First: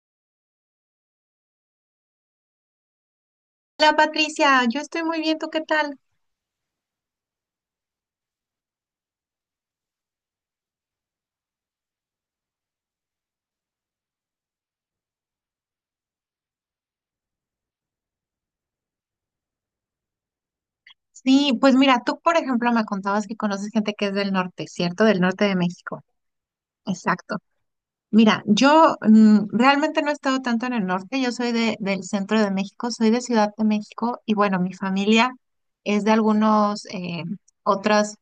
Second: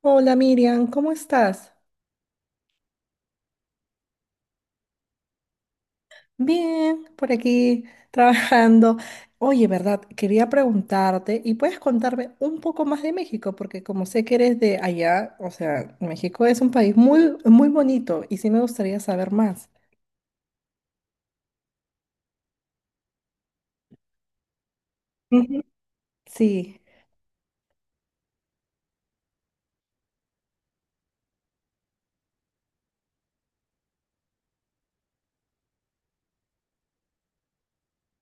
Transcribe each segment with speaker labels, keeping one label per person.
Speaker 1: Hola Miriam, ¿cómo estás?
Speaker 2: Hola Patricia, yo estoy muy bien, ¿tú qué tal?
Speaker 1: Bien, por aquí trabajando. Oye, ¿verdad? Quería preguntarte y puedes contarme un poco más de México, porque como sé que eres de allá, o sea, México es un país muy bonito y sí me gustaría saber más.
Speaker 2: Sí, pues mira, tú por ejemplo me contabas que conoces gente que es del norte, ¿cierto? Del norte de
Speaker 1: Ujú.
Speaker 2: México.
Speaker 1: Sí,
Speaker 2: Exacto. Mira, yo realmente no he estado tanto en el norte. Yo soy del centro de México, soy de Ciudad de México, y bueno, mi familia es de algunos otros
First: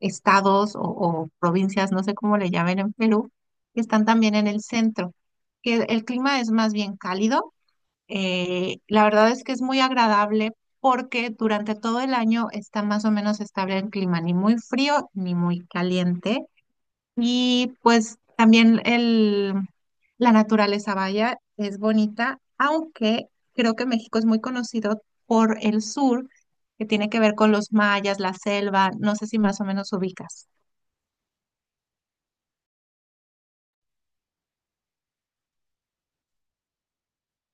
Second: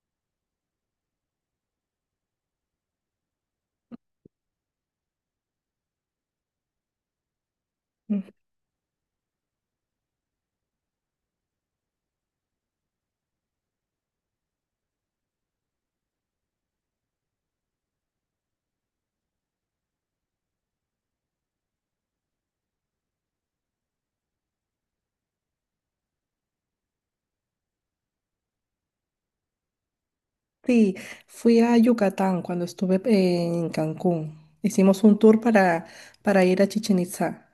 Speaker 2: estados o provincias, no sé cómo le llamen en Perú, que están también en el centro, que el clima es más bien cálido.
Speaker 1: mm,
Speaker 2: La verdad es que es muy agradable porque durante todo el año está más o menos estable el clima, ni muy frío ni muy caliente. Y pues también la naturaleza, vaya, es bonita, aunque creo que México es muy conocido por el sur, que tiene que ver con los mayas, la selva, no sé si más o menos ubicas.
Speaker 1: sí, fui a Yucatán cuando estuve en Cancún. Hicimos un tour para ir a Chichén Itzá.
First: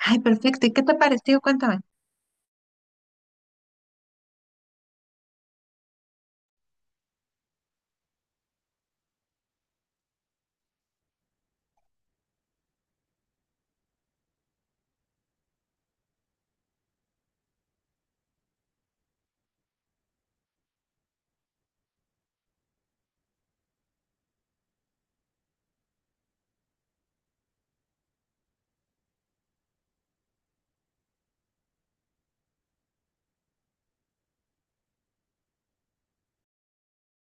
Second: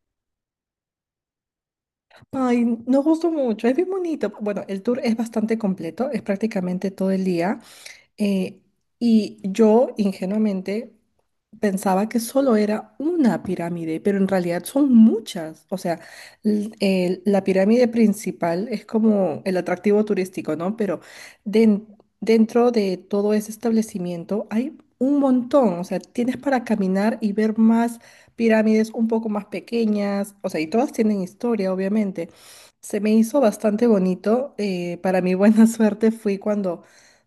Speaker 2: Ay, perfecto. ¿Y qué te pareció? Cuéntame.
Speaker 1: Ay, nos gustó mucho, es bien bonito. Bueno, el tour es bastante completo, es prácticamente todo el día. Eh, y yo ingenuamente pensaba que solo era una pirámide, pero en realidad son muchas. O sea, la pirámide principal es como el atractivo turístico, ¿no? Pero den- dentro de todo ese establecimiento hay un montón. O sea, tienes para caminar y ver más pirámides un poco más pequeñas. O sea, y todas tienen historia, obviamente. Se me hizo bastante bonito. Para mi buena suerte fui cuando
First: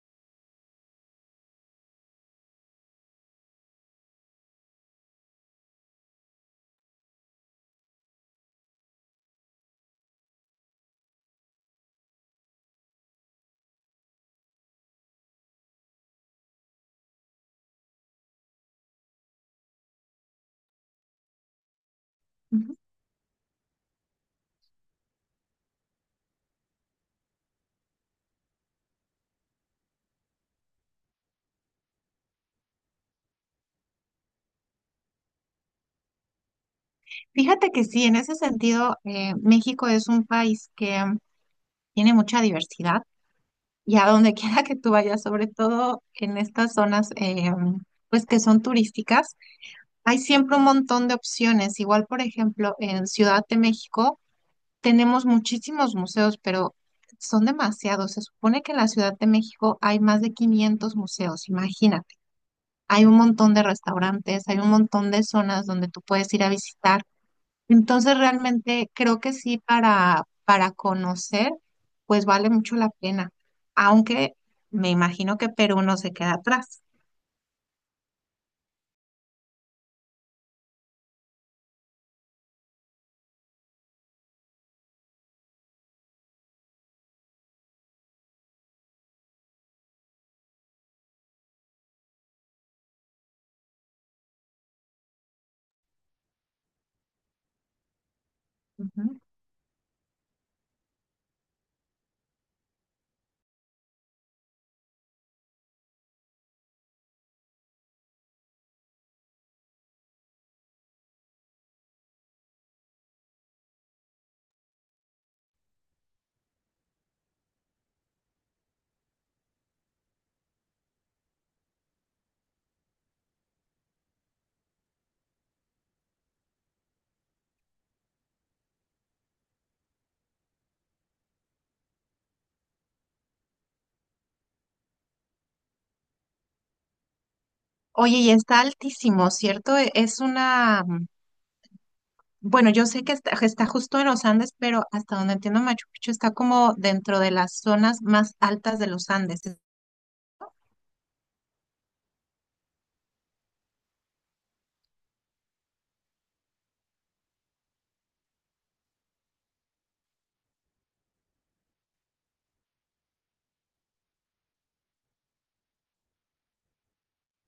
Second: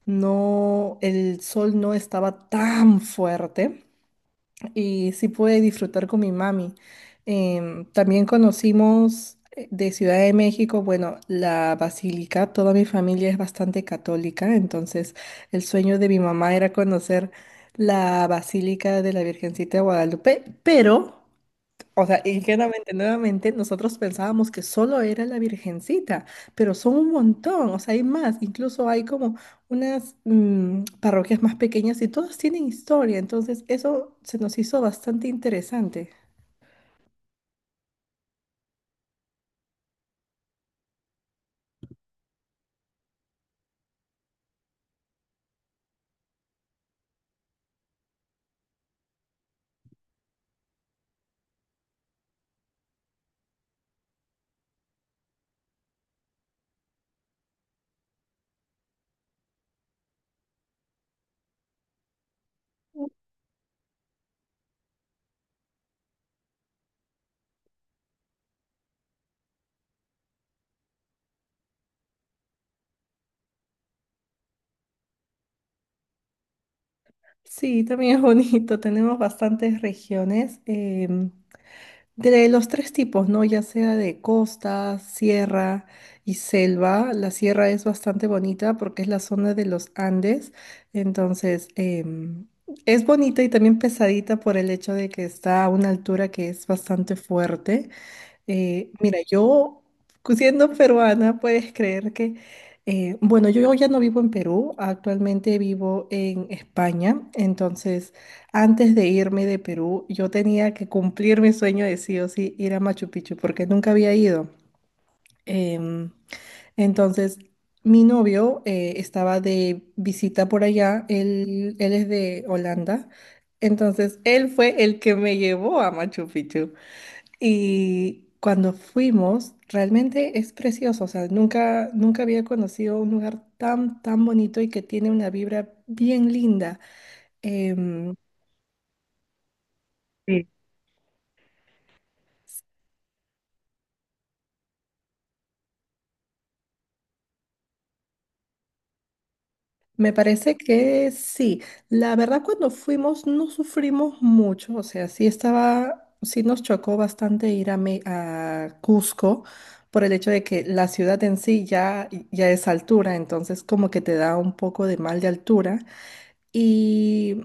Speaker 1: no, el sol no estaba tan fuerte y sí pude disfrutar con mi mami. También conocimos de Ciudad de México, bueno, la basílica. Toda mi familia es bastante católica, entonces el sueño de mi mamá era conocer la basílica de la Virgencita de Guadalupe, pero o sea,
Speaker 2: Ujú.
Speaker 1: ingenuamente, nuevamente, nosotros pensábamos que solo era la Virgencita, pero son un montón, o sea, hay más, incluso hay como unas parroquias más pequeñas y todas tienen historia, entonces eso se nos hizo bastante interesante.
Speaker 2: Fíjate que sí, en ese sentido, México es un país que tiene mucha diversidad, y a donde quiera que tú vayas, sobre todo en estas zonas pues que son turísticas, hay siempre un montón de opciones. Igual, por ejemplo, en Ciudad de México tenemos muchísimos museos, pero son demasiados. Se supone que en la Ciudad de México hay más de 500 museos, imagínate. Hay un montón de restaurantes, hay un montón de zonas donde tú puedes ir a visitar. Entonces realmente creo que sí, para conocer, pues vale mucho la pena, aunque me imagino que Perú no se queda atrás.
Speaker 1: Sí, también es bonito, tenemos bastantes regiones. De los tres tipos, ¿no? Ya sea de costa, sierra y selva. La sierra es bastante bonita porque es la zona de los Andes. Entonces, es bonita y también pesadita por el hecho de que está a una altura que es bastante fuerte.
Speaker 2: Ujú.
Speaker 1: Mira, yo siendo peruana, puedes creer que, bueno, yo ya no vivo en Perú, actualmente vivo en España, entonces antes de irme de Perú, yo tenía que cumplir mi sueño de sí o sí ir a Machu Picchu, porque nunca había ido. Em, entonces, mi novio estaba de visita por allá, él es de Holanda, entonces él fue el que me llevó a Machu Picchu. Y cuando fuimos, realmente es precioso, o sea, nunca había conocido un lugar tan bonito y que tiene una vibra bien linda. Em,
Speaker 2: Oye, y está altísimo, ¿cierto? Es
Speaker 1: Sí.
Speaker 2: una, bueno, yo sé que está justo en los Andes, pero hasta donde entiendo Machu Picchu está como dentro de las zonas más altas de los Andes.
Speaker 1: Me parece que sí. La verdad, cuando fuimos no sufrimos mucho, o sea, sí nos chocó bastante ir a, a Cusco por el hecho de que la ciudad en sí ya es altura, entonces como que te da un poco de mal de altura. y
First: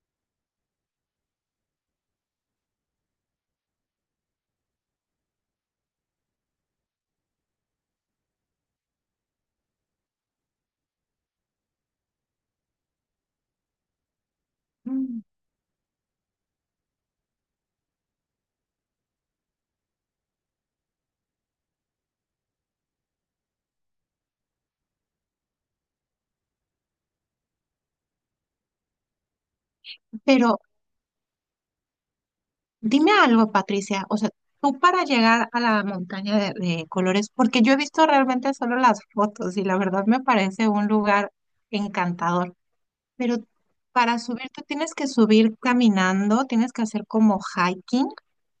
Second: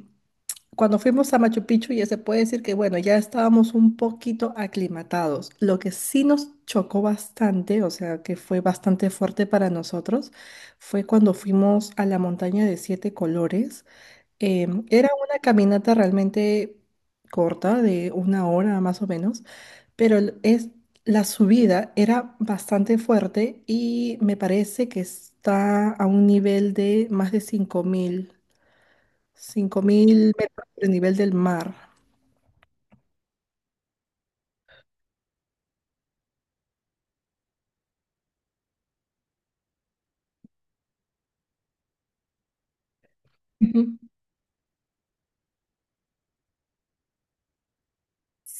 Speaker 1: Cuando fuimos a Machu Picchu, ya se puede decir que, bueno, ya estábamos un poquito aclimatados. Lo que sí nos chocó bastante, o sea, que fue bastante fuerte para nosotros, fue cuando fuimos a la montaña de siete colores. Era
Speaker 2: Mm,
Speaker 1: una caminata realmente corta, de una hora más o menos, pero la subida era bastante fuerte y me parece que está a un nivel de más de 5.000
Speaker 2: Pero,
Speaker 1: metros sobre el nivel del mar.
Speaker 2: dime algo, Patricia, o sea, tú para llegar a la montaña de colores, porque yo he visto realmente solo las fotos y la verdad me parece un lugar encantador, pero
Speaker 1: Ujú.
Speaker 2: para subir tú tienes que subir caminando, tienes que hacer como hiking,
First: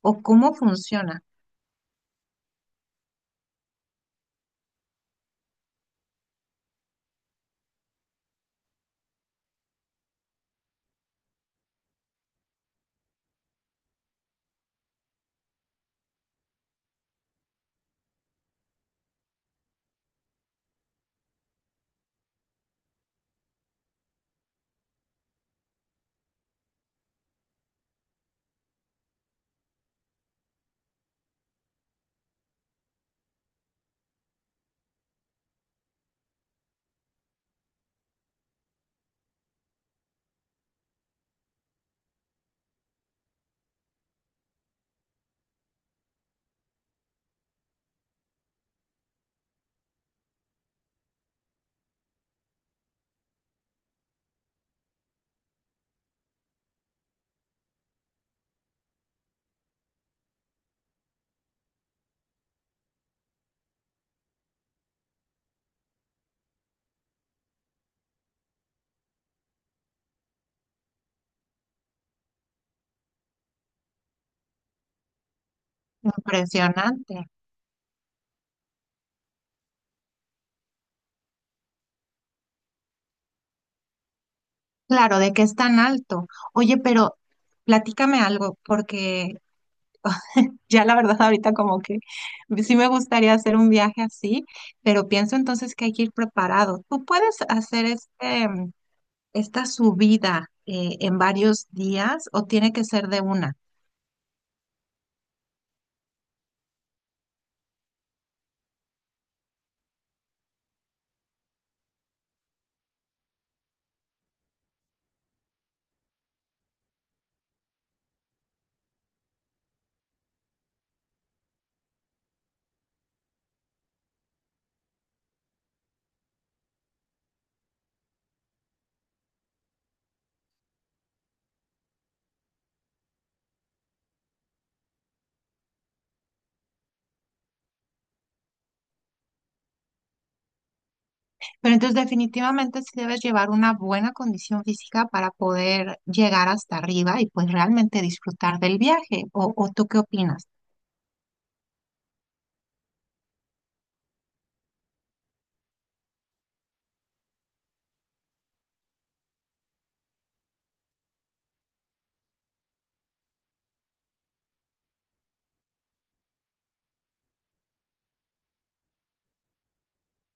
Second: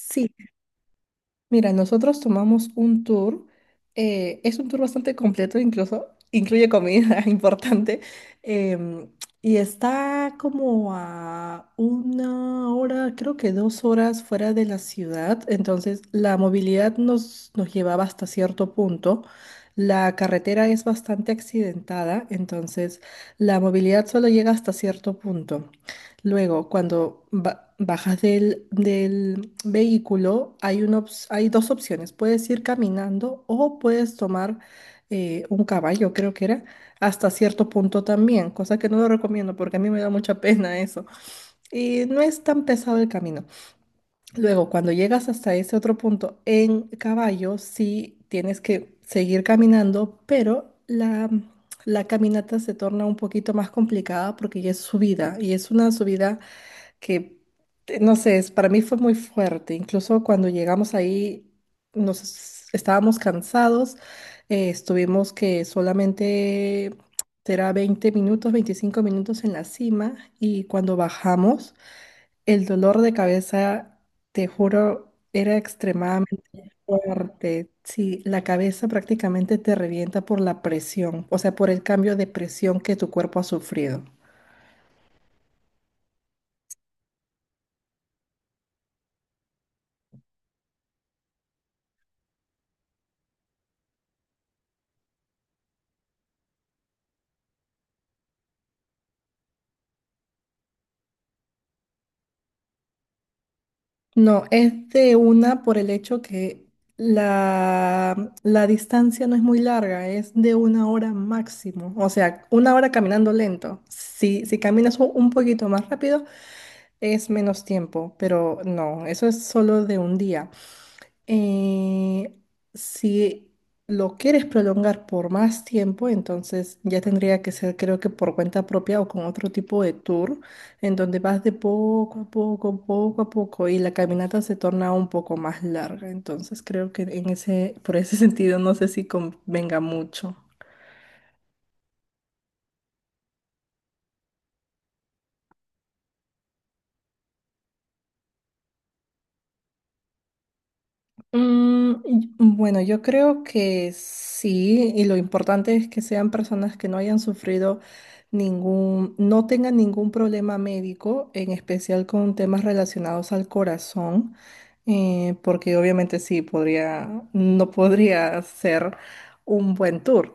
Speaker 2: o cómo funciona.
Speaker 1: mira, nosotros tomamos un tour, es un tour bastante completo, incluso incluye comida importante, em, y está como a una hora, creo que dos horas fuera de la ciudad, entonces la movilidad nos llevaba hasta cierto punto. La carretera es bastante accidentada, entonces la movilidad solo llega hasta cierto punto. Luego, cuando bajas del vehículo, hay dos opciones. Puedes ir caminando o puedes tomar un caballo, creo que era, hasta cierto punto también, cosa que no lo recomiendo porque a mí me da mucha pena eso. Y no es tan pesado el camino. Luego, cuando llegas hasta ese otro punto en caballo, sí tienes que seguir caminando, pero la caminata se torna un poquito más complicada porque ya es subida y es una subida que, no sé, para mí fue muy fuerte. Incluso cuando llegamos ahí, estábamos cansados, estuvimos que solamente será 20 minutos, 25 minutos en la cima y cuando bajamos, el dolor de cabeza, te juro, era extremadamente
Speaker 2: Impresionante.
Speaker 1: fuerte. Sí, la cabeza prácticamente te revienta por la presión, o sea, por el cambio de presión que tu cuerpo ha sufrido.
Speaker 2: Claro, de que es tan alto. Oye, pero platícame algo, porque ya la verdad ahorita como que sí me gustaría hacer un viaje así, pero pienso entonces que hay que ir preparado. Tú puedes hacer esta subida en varios días, o tiene que ser de una.
Speaker 1: No, es de una por el hecho que la distancia no es muy larga, es de una hora máximo. O sea, una hora caminando lento. Si caminas un poquito más rápido, es menos tiempo, pero no, eso es solo de un día. Eh, si lo quieres prolongar por más tiempo, entonces ya tendría que ser, creo que por cuenta propia o con otro tipo de tour, en donde vas de poco a poco, y la caminata se torna un poco más larga. Entonces creo que por ese sentido, no sé si convenga mucho.
Speaker 2: Pero entonces definitivamente sí debes llevar una buena condición física para poder llegar hasta arriba y pues realmente disfrutar del viaje. ¿O tú qué opinas?
Speaker 1: Mm, bueno, yo creo que sí, y lo importante es que sean personas que no hayan sufrido no tengan ningún problema médico, en especial con temas relacionados al corazón, porque obviamente sí, no podría ser un buen tour.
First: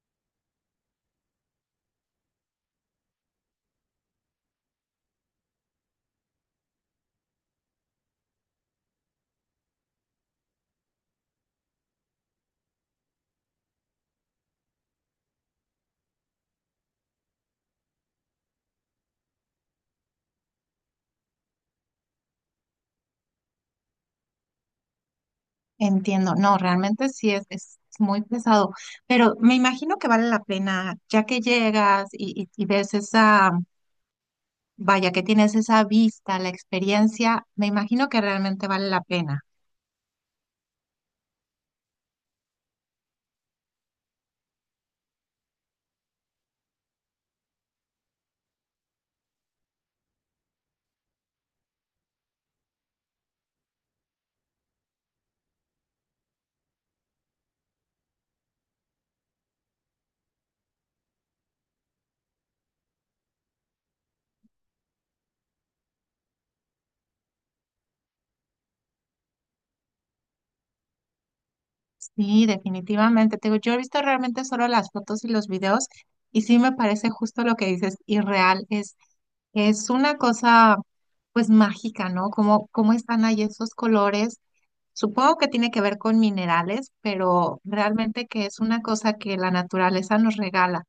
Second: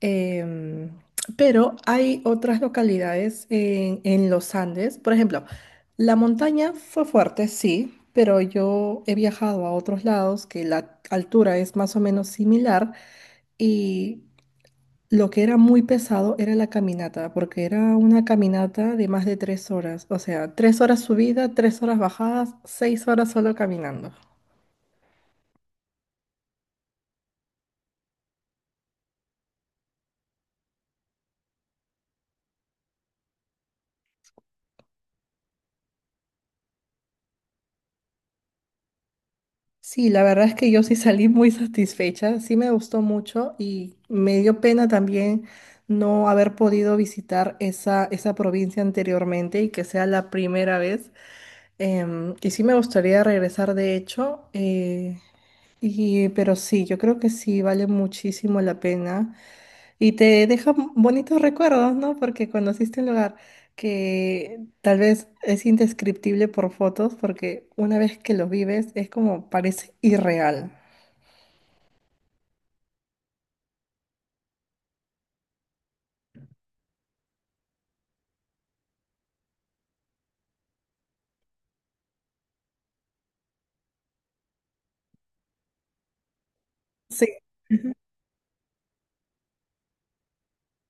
Speaker 1: Em, pero hay otras localidades en los Andes. Por ejemplo, la montaña fue fuerte, sí, pero yo he viajado a otros lados que la altura es más o menos similar y lo que era muy pesado era la caminata, porque era una caminata de más de 3 horas. O sea, 3 horas subida, 3 horas bajadas, 6 horas solo caminando.
Speaker 2: Entiendo, no, realmente sí es muy pesado, pero me imagino que vale la pena ya que llegas y ves esa, vaya, que tienes esa vista, la experiencia, me imagino que realmente vale la pena.
Speaker 1: Sí, la verdad es que yo sí salí muy satisfecha, sí me gustó mucho y me dio pena también no haber podido visitar esa provincia anteriormente y que sea la primera vez. Y sí me gustaría regresar de hecho, pero sí, yo creo que sí vale muchísimo la pena. Y te deja bonitos recuerdos, ¿no? Porque conociste un lugar que tal vez es indescriptible por fotos, porque una vez que lo vives es como parece irreal.
Speaker 2: Sí, definitivamente. Te digo, yo he visto realmente solo las fotos y los videos, y sí me parece justo lo que dices, irreal. Es una cosa pues mágica, ¿no? Cómo están ahí esos colores. Supongo que tiene que ver con minerales,
Speaker 1: Sí,
Speaker 2: pero realmente que es una cosa que la naturaleza nos regala.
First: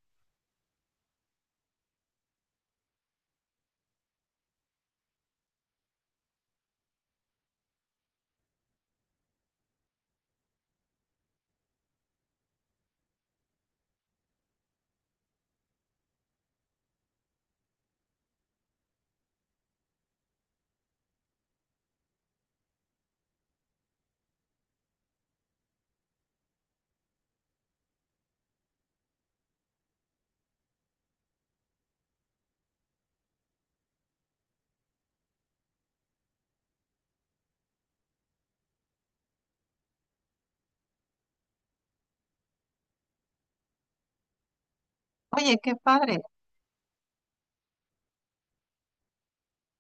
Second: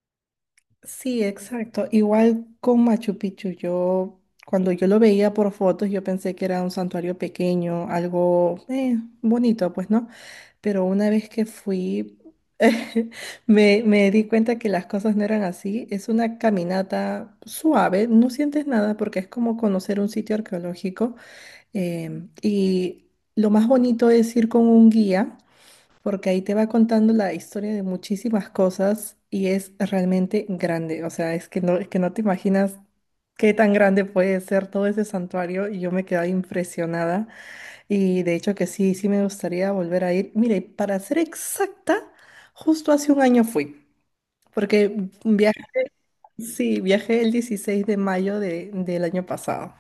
Speaker 1: sí, exacto. Igual con Machu Picchu, yo cuando yo lo veía por fotos, yo pensé que era un santuario pequeño, algo bonito, pues, ¿no? Pero una vez que fui, me di cuenta que las cosas no eran así. Es una caminata suave, no sientes nada porque es como conocer un sitio arqueológico. Y lo más bonito es ir con un guía, porque ahí te va contando la historia de muchísimas cosas y es realmente grande. O sea, es que no te imaginas qué tan grande puede ser todo ese santuario y yo me quedé impresionada. Y de hecho que sí, sí me gustaría volver a ir. Mire, para ser exacta, justo hace un año fui, porque
Speaker 2: Oye,
Speaker 1: viajé,
Speaker 2: qué padre.
Speaker 1: sí, viajé el 16 de mayo del año pasado.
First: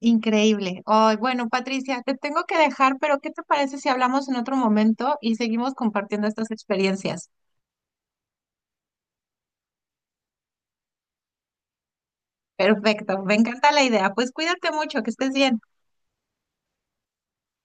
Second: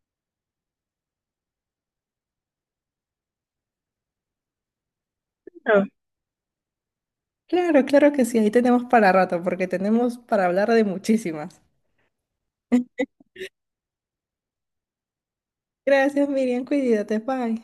Speaker 2: Increíble. Ay, bueno, Patricia, te tengo que dejar, pero ¿qué te parece si hablamos en otro momento y seguimos
Speaker 1: No.
Speaker 2: compartiendo estas experiencias?
Speaker 1: Claro, claro que sí, ahí tenemos para rato, porque tenemos para hablar de muchísimas.
Speaker 2: Perfecto, me encanta la idea. Pues cuídate mucho, que estés bien.
Speaker 1: Gracias, Miriam, cuídate, bye.